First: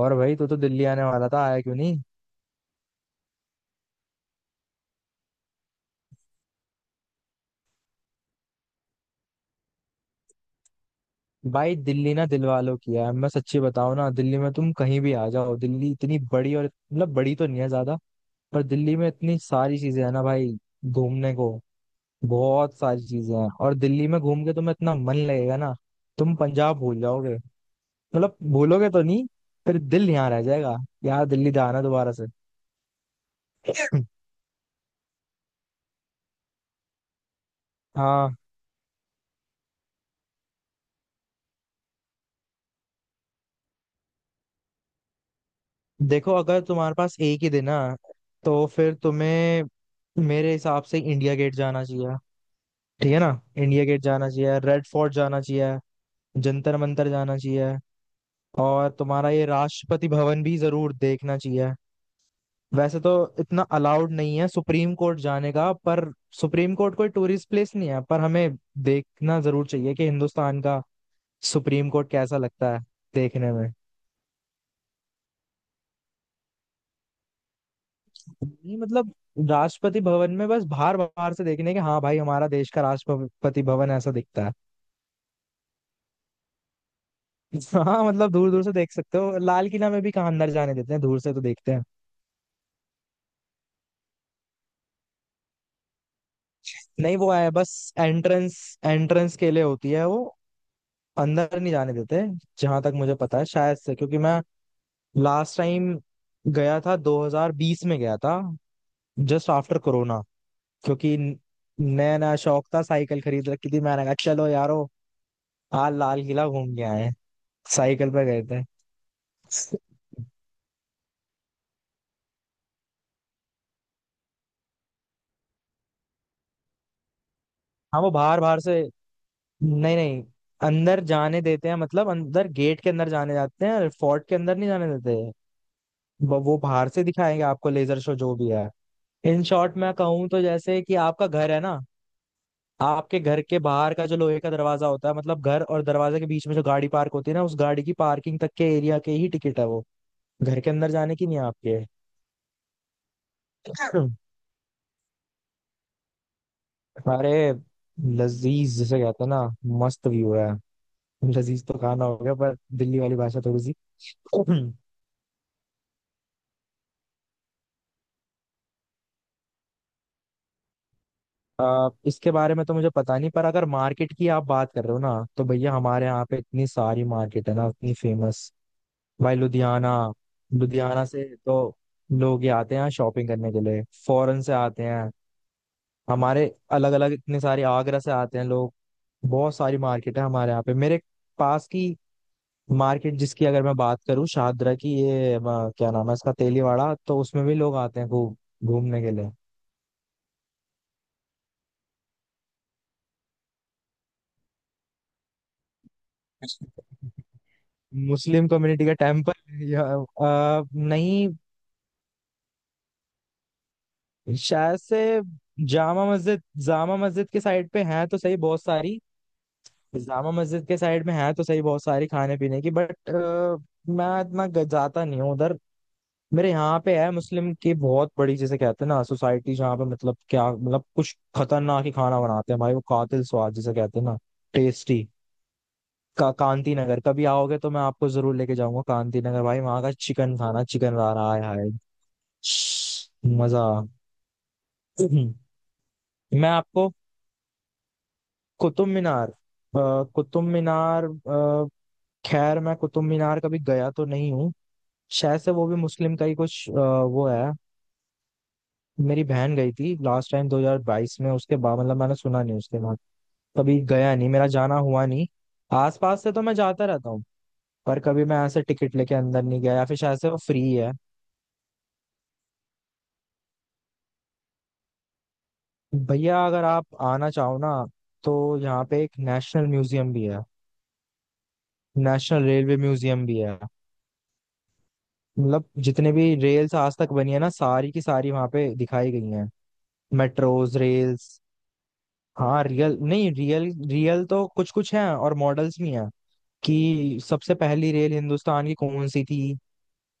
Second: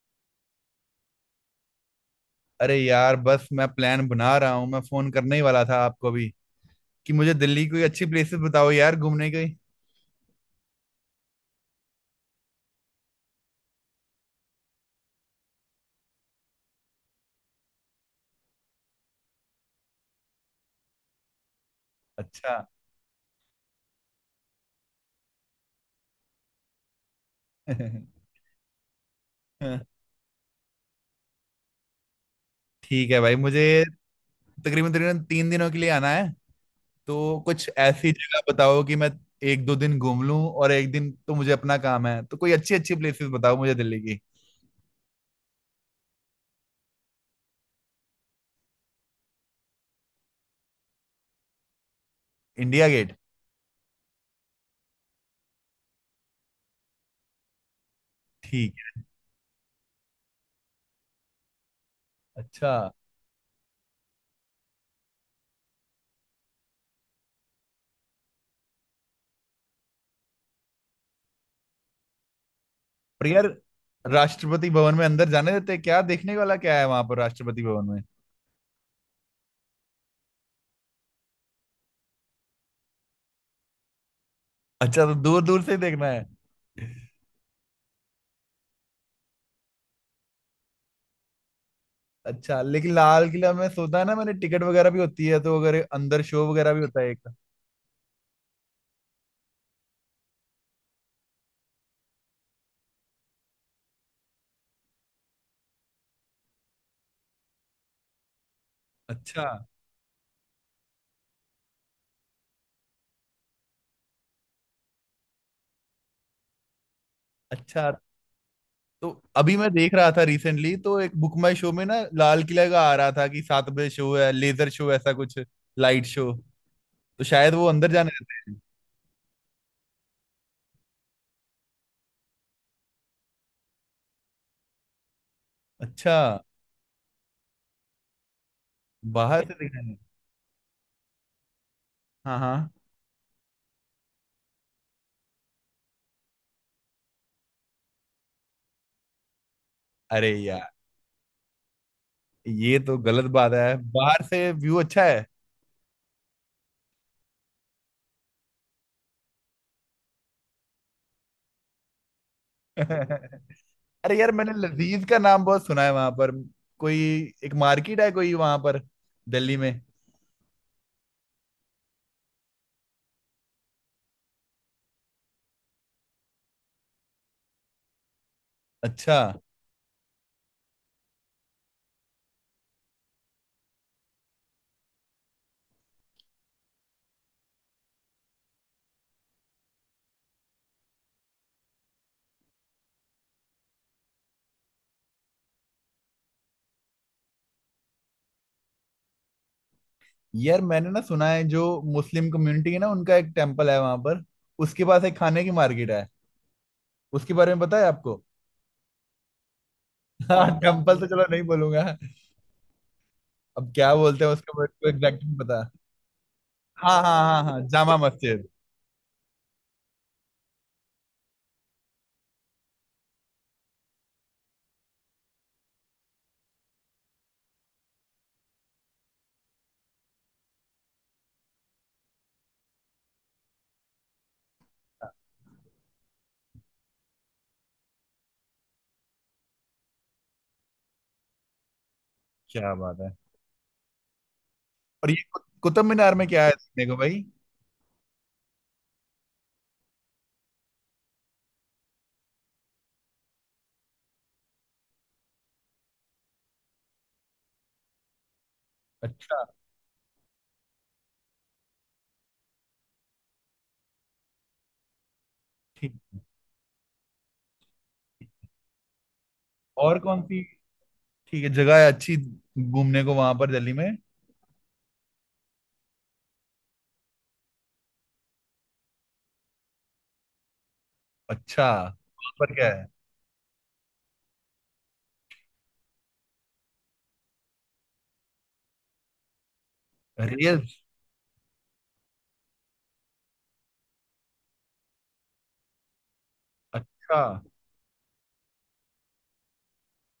और भाई तू तो दिल्ली आने वाला था आया क्यों नहीं। अरे यार, बस मैं प्लान बना रहा हूँ। मैं फोन करने ही वाला था आपको भी कि मुझे दिल्ली की कोई अच्छी प्लेसेस बताओ यार, घूमने की। भाई दिल्ली ना दिल वालों की है। मैं सच्ची बताऊं ना दिल्ली में तुम कहीं भी आ जाओ। दिल्ली इतनी बड़ी और मतलब बड़ी तो नहीं है ज्यादा। पर दिल्ली में इतनी सारी चीजें है ना भाई घूमने को। अच्छा। बहुत सारी चीजें हैं और दिल्ली में घूम के तुम्हें इतना मन लगेगा ना। तुम पंजाब भूल जाओगे। मतलब भूलोगे तो नहीं। फिर दिल यहाँ रह जाएगा। यार दिल्ली जाना दोबारा से। ठीक है भाई, मुझे तकरीबन तकरीबन 3 दिनों के लिए आना है। तो कुछ ऐसी हाँ। जगह बताओ कि मैं एक दो दिन घूम लूं, और एक दिन तो मुझे अपना काम है। तो कोई अच्छी अच्छी प्लेसेस बताओ मुझे दिल्ली की। देखो अगर तुम्हारे पास एक ही दिन है तो फिर तुम्हें मेरे हिसाब से इंडिया गेट जाना चाहिए। इंडिया ठीक गेट। है ना। इंडिया गेट जाना चाहिए। रेड फोर्ट जाना चाहिए। जंतर मंतर जाना चाहिए। ठीक। और तुम्हारा ये राष्ट्रपति भवन भी जरूर देखना चाहिए। अच्छा है। वैसे तो इतना अलाउड नहीं है सुप्रीम कोर्ट जाने का। पर सुप्रीम कोर्ट कोई टूरिस्ट प्लेस नहीं है, पर हमें देखना जरूर चाहिए कि हिंदुस्तान का सुप्रीम कोर्ट कैसा लगता है और यार, देखने में। राष्ट्रपति भवन में अंदर जाने देते हैं क्या? देखने वाला क्या है वहां पर राष्ट्रपति भवन में? नहीं मतलब राष्ट्रपति भवन में बस बाहर बाहर से देखने के। हाँ भाई, हमारा देश का राष्ट्रपति भवन ऐसा दिखता है। अच्छा, तो दूर दूर से ही देखना है। हाँ मतलब दूर दूर से देख सकते हो। लाल किला में भी कहाँ अंदर जाने देते हैं। दूर से तो देखते हैं। अच्छा, लेकिन लाल किला में सोता है ना, मैंने टिकट वगैरह भी होती है, तो अगर अंदर शो वगैरह भी होता है, नहीं, एक। वो है बस एंट्रेंस। एंट्रेंस के लिए होती है वो। अंदर नहीं जाने देते जहां तक मुझे पता है शायद से। क्योंकि मैं लास्ट टाइम गया था 2020 में गया था। अच्छा। Just after corona. क्योंकि नया नया शौक था, साइकिल खरीद रखी थी। मैंने कहा चलो यारो आज लाल किला घूम के आए हैं।" अच्छा, साइकिल पे गए थे। तो अभी मैं देख रहा था रिसेंटली, तो एक बुक माई शो में ना लाल किला का आ रहा था कि 7 बजे शो है, लेजर शो, ऐसा कुछ। Light show. तो शायद वो अंदर हाँ जाने वो बाहर देते हैं। बाहर से। नहीं नहीं अंदर जाने देते हैं मतलब अंदर गेट के अंदर जाने जाते हैं। फोर्ट के अंदर नहीं जाने देते। अच्छा। वो बाहर से दिखाएंगे आपको लेजर शो जो भी है। इन बाहर से शॉर्ट मैं दिखाएंगे। कहूँ तो जैसे कि आपका घर है ना। हाँ हाँ। आपके घर के बाहर का जो लोहे का दरवाजा होता है मतलब घर और दरवाजे के बीच में जो गाड़ी पार्क होती है ना, उस गाड़ी की पार्किंग तक के एरिया के ही टिकट है वो। अरे घर के यार, अंदर जाने की नहीं है आपके। ये तो गलत बात है। बाहर से व्यू अच्छा है। अरे, लजीज जिसे कहते हैं ना। मस्त व्यू है। लजीज तो खाना हो गया पर दिल्ली वाली भाषा थोड़ी। अरे यार, मैंने लजीज का नाम बहुत सुना है वहां पर। कोई एक मार्केट है कोई वहां पर, दिल्ली में। इसके बारे में तो मुझे पता नहीं। पर अगर मार्केट की आप बात कर रहे हो ना तो भैया हमारे यहाँ पे इतनी सारी मार्केट है ना, इतनी फेमस। अच्छा। भाई लुधियाना। लुधियाना से तो लोग ये आते हैं यहाँ शॉपिंग करने के लिए। फॉरेन से आते हैं हमारे। अलग अलग इतने सारे, आगरा से आते हैं लोग। बहुत सारी मार्केट है हमारे यहाँ पे। मेरे पास की मार्केट जिसकी अगर मैं बात करूँ, शाहदरा की, ये क्या नाम है इसका, तेलीवाड़ा। तो उसमें भी लोग आते हैं खूब घूमने के यार, मैंने ना सुना है जो मुस्लिम कम्युनिटी है ना, उनका एक टेम्पल है वहां पर। उसके पास एक खाने की मार्केट है। उसके लिए। बारे में पता है आपको? मुस्लिम कम्युनिटी का टेम्पल या? हाँ, टेम्पल तो चलो नहीं, नहीं बोलूंगा। अब क्या बोलते हैं उसके शायद बारे में, से एग्जैक्ट नहीं पता। जामा मस्जिद। जामा हाँ हाँ मस्जिद के हाँ हाँ, साइड पे जामा है तो सही, मस्जिद। बहुत सारी। जामा मस्जिद के साइड में है तो सही बहुत सारी खाने पीने की। बट मैं इतना जाता नहीं हूँ उधर। मेरे यहाँ पे है मुस्लिम की बहुत बड़ी, जैसे कहते हैं ना, सोसाइटी, जहाँ पे मतलब क्या, मतलब कुछ खतरनाक ही खाना बनाते हैं भाई। वो कातिल स्वाद जिसे कहते हैं ना, टेस्टी का। कांति नगर कभी आओगे तो मैं आपको जरूर लेके जाऊंगा। कांति नगर भाई, वहां का चिकन खाना, चिकन रहा रहा है क्या बात है। मजा। और ये कुतुब मीनार में क्या मैं है देखने आपको को भाई? कुतुब मीनार, कुतुब मीनार, खैर मैं कुतुब मीनार कभी गया तो नहीं हूँ। शायद से वो भी मुस्लिम का ही कुछ वो है। मेरी अच्छा। बहन गई थी लास्ट टाइम 2022 में। उसके बाद मतलब मैंने सुना नहीं। उसके बाद कभी गया नहीं, मेरा जाना हुआ नहीं। ठीक। आसपास से तो मैं जाता रहता हूँ, पर कभी मैं ऐसे टिकट लेके अंदर नहीं गया, या फिर और शायद कौन से वो सी फ्री है। ठीक है जगह है अच्छी घूमने को वहां पर दिल्ली में? भैया अगर आप आना चाहो ना, तो यहाँ पे एक नेशनल म्यूजियम भी है। अच्छा, वहां नेशनल पर क्या रेलवे म्यूजियम भी है। मतलब जितने भी रेल्स आज तक बनी है ना, सारी की सारी वहां पे दिखाई गई हैं। है, मेट्रोज, रेल्स? रेल्स। हाँ रियल, नहीं रियल। रियल तो कुछ कुछ हैं और मॉडल्स भी हैं, कि अच्छा, सबसे पहली रेल हिंदुस्तान की कौन सी थी।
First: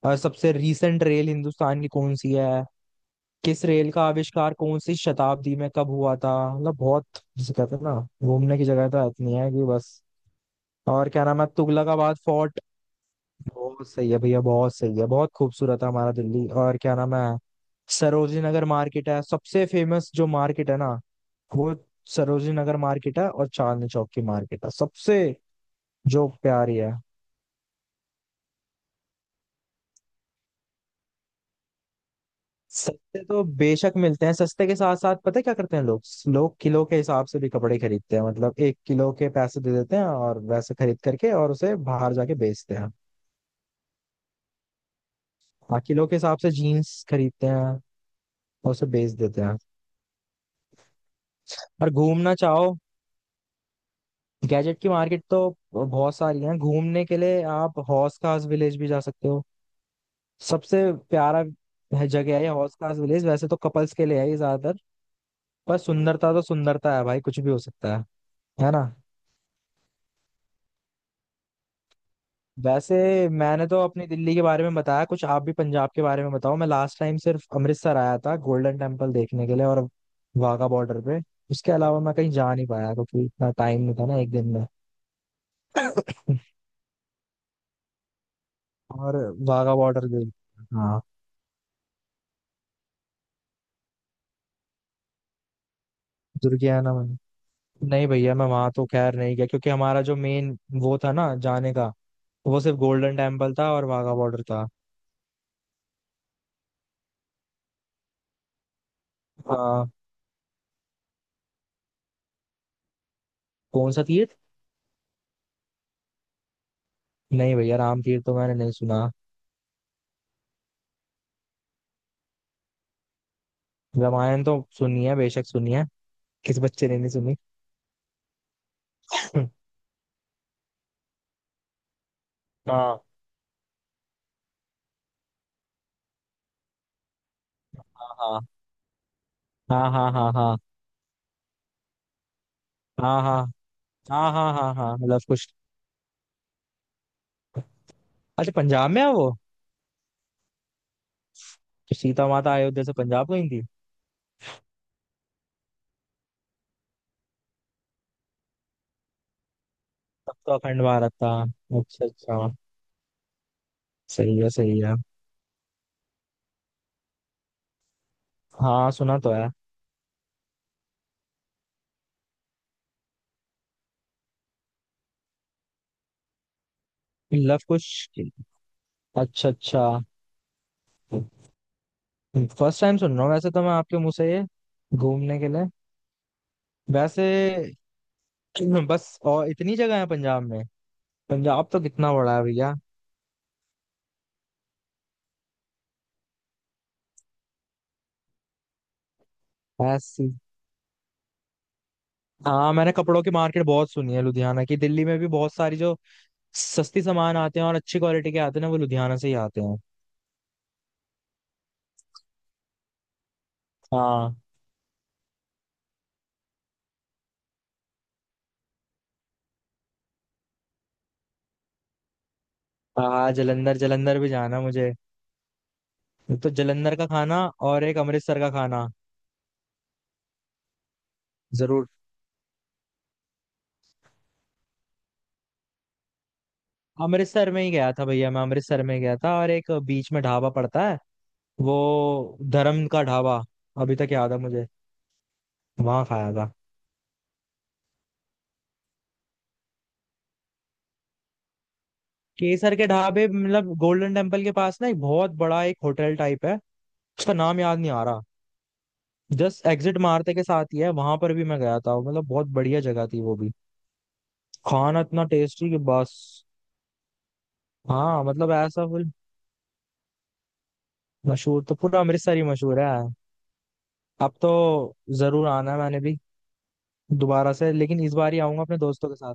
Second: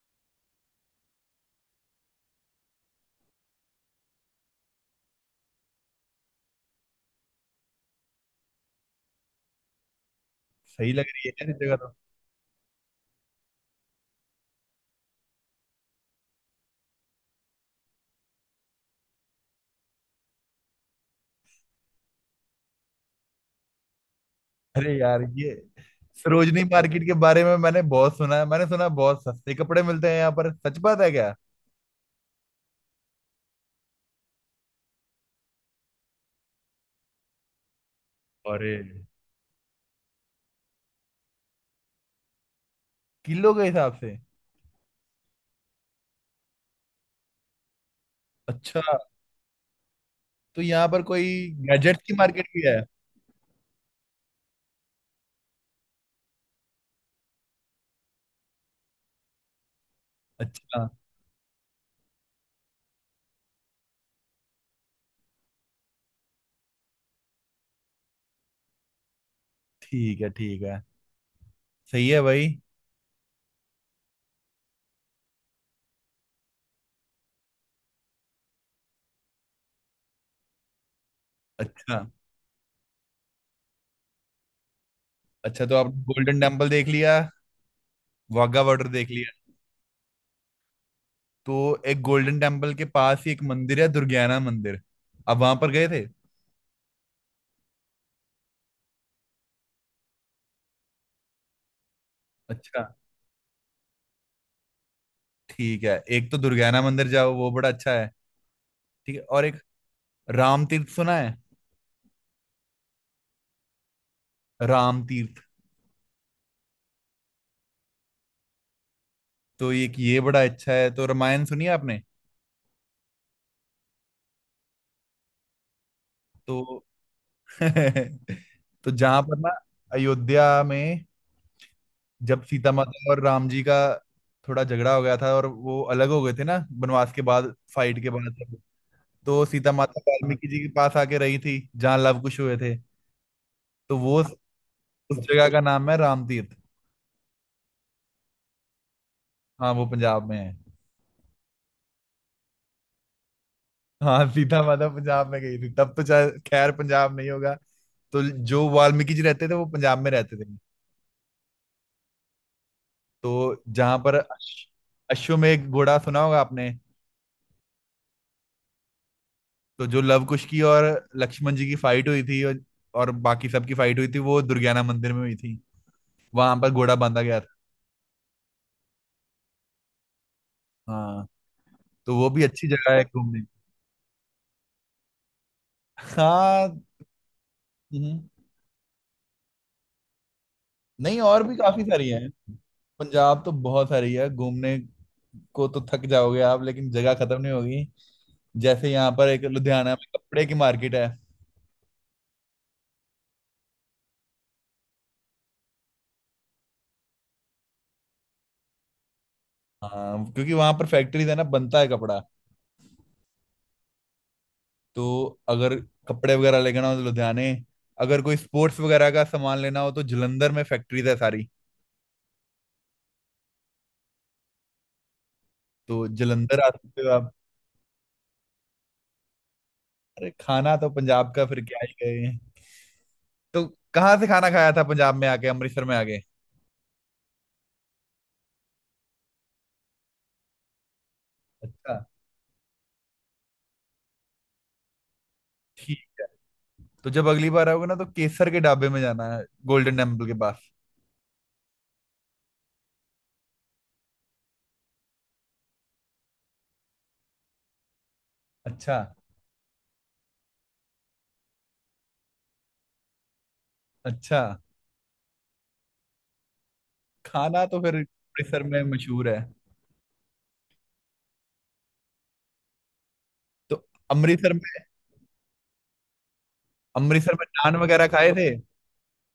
और सबसे रीसेंट रेल हिंदुस्तान की कौन सी है। किस रेल का आविष्कार कौन सी शताब्दी में कब हुआ था, मतलब बहुत, जिसे कहते हैं ना, घूमने की जगह तो इतनी है कि बस। सही लग और क्या रही है नाम है, यार ये जगह तो। तुगलकाबाद फोर्ट। बहुत सही है भैया, बहुत सही है, बहुत खूबसूरत है हमारा दिल्ली। और क्या नाम है, सरोजिनी नगर मार्केट है। सबसे फेमस जो मार्केट है ना, वो सरोजिनी नगर मार्केट है। और चांदनी चौक की मार्केट है अरे सबसे यार, ये जो सरोजनी प्यारी है। मार्केट के बारे में मैंने बहुत सुना है। मैंने सुना है बहुत सस्ते कपड़े मिलते हैं यहाँ पर, सच बात है क्या? सस्ते तो बेशक मिलते हैं। सस्ते के साथ साथ पता है क्या करते हैं लोग। लोग किलो के हिसाब से भी कपड़े खरीदते हैं। मतलब अरे, एक किलो के पैसे दे देते हैं और वैसे खरीद करके और उसे बाहर जाके बेचते हैं। किलो के हिसाब से? हाँ किलो के हिसाब से जीन्स खरीदते हैं और अच्छा, उसे बेच देते हैं। तो यहाँ पर कोई और गैजेट्स की घूमना मार्केट भी चाहो, है? गैजेट की मार्केट तो बहुत सारी है। घूमने के लिए आप हौस खास विलेज भी जा सकते हो। सबसे अच्छा। प्यारा जगह है ये हौस खास विलेज। वैसे तो कपल्स के लिए है ये ज्यादातर, पर सुंदरता तो सुंदरता है भाई, कुछ भी हो सकता है ना। ठीक है, ठीक है। सही है भाई। वैसे मैंने तो अपनी दिल्ली के बारे में बताया कुछ, आप भी पंजाब के बारे में बताओ। मैं लास्ट टाइम सिर्फ अमृतसर आया था गोल्डन टेम्पल देखने के लिए और वाघा बॉर्डर पे। उसके अलावा अच्छा मैं कहीं जा नहीं पाया क्योंकि इतना टाइम नहीं था ना एक दिन में। अच्छा, तो आप गोल्डन टेम्पल देख लिया। वाघा बॉर्डर देख और लिया। वाघा बॉर्डर गई। हाँ। तो एक गोल्डन टेम्पल के पास ही एक मंदिर है, दुर्गियाना मंदिर। अब वहां पर गए थे? दुर्गियाना में नहीं भैया, मैं वहां तो खैर नहीं गया क्योंकि हमारा जो मेन वो था ना जाने का, वो सिर्फ अच्छा। गोल्डन टेम्पल था और वाघा बॉर्डर था। ठीक है, एक तो दुर्गियाना मंदिर जाओ, वो बड़ा अच्छा है। ठीक है, और एक आ, राम तीर्थ सुना है? कौन सा तीर्थ? राम तीर्थ। नहीं भैया राम तीर्थ तो मैंने नहीं सुना। तो एक ये बड़ा अच्छा है। तो रामायण सुनी है आपने? रामायण तो सुनी है, बेशक सुनी है। किस तो बच्चे ने नहीं सुनी। तो जहां पर ना अयोध्या में जब सीता हाँ माता और राम जी का थोड़ा झगड़ा हो गया था, और वो अलग हो गए थे ना, वनवास के बाद, फाइट के हाँ बाद। तो सीता हाँ माता हाँ वाल्मीकि हाँ, जी के पास आके रही थी, जहाँ लव कुश हुए थे। हाँ हाँ तो वो हाँ, हाँ हाँ उस हाँ हाँ, मतलब कुछ। जगह का नाम है रामतीर्थ। अच्छा, पंजाब में है वो। हाँ, वो पंजाब में है। तो सीता माता अयोध्या से पंजाब गई थी। हाँ, सीता माता पंजाब में गई थी। तब तो चाहे खैर पंजाब नहीं होगा। तो जो वाल्मीकि जी रहते थे वो पंजाब में तब रहते थे। तो अखंड भारत था। अच्छा अच्छा, तो जहां पर सही है अश्व, सही है। अश्वमेध घोड़ा सुना होगा आपने? हाँ सुना तो है। तो जो लवकुश की और लक्ष्मण जी की फाइट हुई थी, और बाकी सबकी फाइट हुई थी, वो दुर्गियाना मंदिर में हुई थी। वहां पर घोड़ा बांधा गया था। लव कुश, अच्छा अच्छा। हाँ। तो वो भी अच्छी फर्स्ट जगह टाइम है सुन रहा हूँ घूमने। वैसे तो मैं आपके मुंह से ये, घूमने के लिए, हाँ। वैसे। हम्म। बस और इतनी जगह है पंजाब में? नहीं, और भी पंजाब तो काफी सारी कितना है। बड़ा है भैया। पंजाब तो बहुत सारी है घूमने को, तो थक जाओगे आप लेकिन जगह खत्म नहीं होगी। जैसे यहाँ पर एक लुधियाना में ऐसी। कपड़े की मार्केट है। हाँ मैंने कपड़ों की मार्केट बहुत सुनी है लुधियाना की। दिल्ली में भी बहुत सारी जो सस्ती सामान आते हैं और अच्छी क्वालिटी के आते हैं ना, वो लुधियाना से ही आते हैं। हाँ, क्योंकि वहां पर फैक्ट्रीज है ना, बनता है कपड़ा। हाँ। तो अगर कपड़े वगैरह लेना हो तो लुधियाने। अगर कोई स्पोर्ट्स वगैरह का सामान लेना हो तो जलंधर में फैक्ट्रीज है सारी। हाँ जलंधर, जलंधर भी जाना मुझे। तो तो जलंधर आ जलंधर सकते का हो आप। खाना और एक अमृतसर का खाना। अरे, खाना तो पंजाब का, फिर क्या जरूर। ही गए। तो कहाँ से खाना खाया था पंजाब में आके, अमृतसर में आके? अमृतसर में ही गया था भैया। मैं अमृतसर में गया था और एक बीच में ढाबा पड़ता है, अच्छा। वो धर्म का ढाबा। अभी तक याद है मुझे। वहां ठीक। खाया था। तो जब अगली बार आओगे ना तो केसर के ढाबे में जाना है, गोल्डन टेम्पल के पास। केसर के ढाबे, मतलब गोल्डन टेम्पल के पास ना एक बहुत बड़ा एक होटल टाइप है, उसका नाम याद नहीं आ रहा। अच्छा। जस्ट एग्जिट मारते के साथ ही है, वहां पर भी मैं गया था। मतलब बहुत बढ़िया जगह थी वो भी। अच्छा। खाना इतना टेस्टी कि बस। खाना तो फिर हाँ मतलब अमृतसर में ऐसा, फुल। मशहूर है। मशहूर तो पूरा अमृतसर ही मशहूर है। तो अब तो अमृतसर में, जरूर आना है मैंने भी अमृतसर में दोबारा से, नान लेकिन वगैरह इस खाए बार ही थे? आऊंगा अपने दोस्तों के साथ।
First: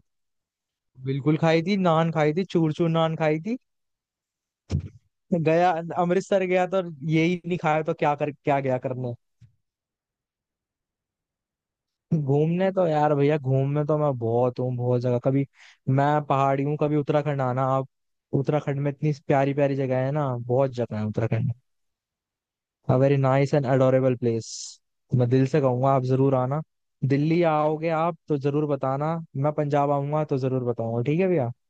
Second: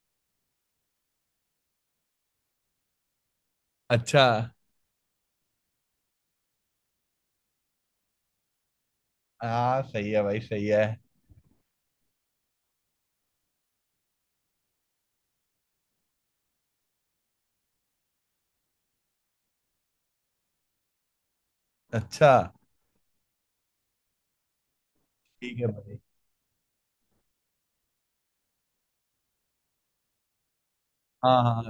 बिल्कुल खाई थी, नान खाई थी, चूर चूर नान खाई थी। अच्छा। गया अमृतसर गया तो यही नहीं खाया तो क्या कर, क्या गया करने। हाँ, सही है भाई, सही है। घूमने तो यार भैया घूमने तो मैं बहुत हूँ। बहुत जगह, कभी मैं पहाड़ी हूँ, कभी उत्तराखंड आना आप। उत्तराखंड में इतनी प्यारी प्यारी जगह है ना, बहुत जगह है उत्तराखंड अच्छा। में। Very nice and adorable place. मैं दिल ठीक से है कहूंगा, भाई। आप जरूर आना। दिल्ली आओगे आप तो जरूर बताना, मैं पंजाब आऊंगा तो जरूर बताऊंगा। ठीक है हाँ भैया। हाँ,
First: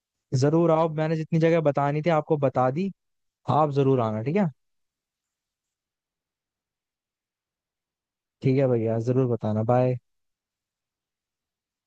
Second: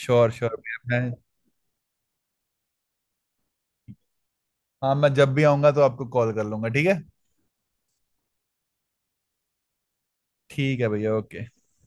श्योर श्योर। जरूर आओ। मैंने जितनी जगह बतानी थी आपको बता दी। आप जरूर आना ठीक है। हाँ, मैं जब भी आऊंगा तो आपको कॉल कर लूंगा, ठीक है? ठीक है भैया, जरूर बताना। बाय। ठीक है भैया, ओके।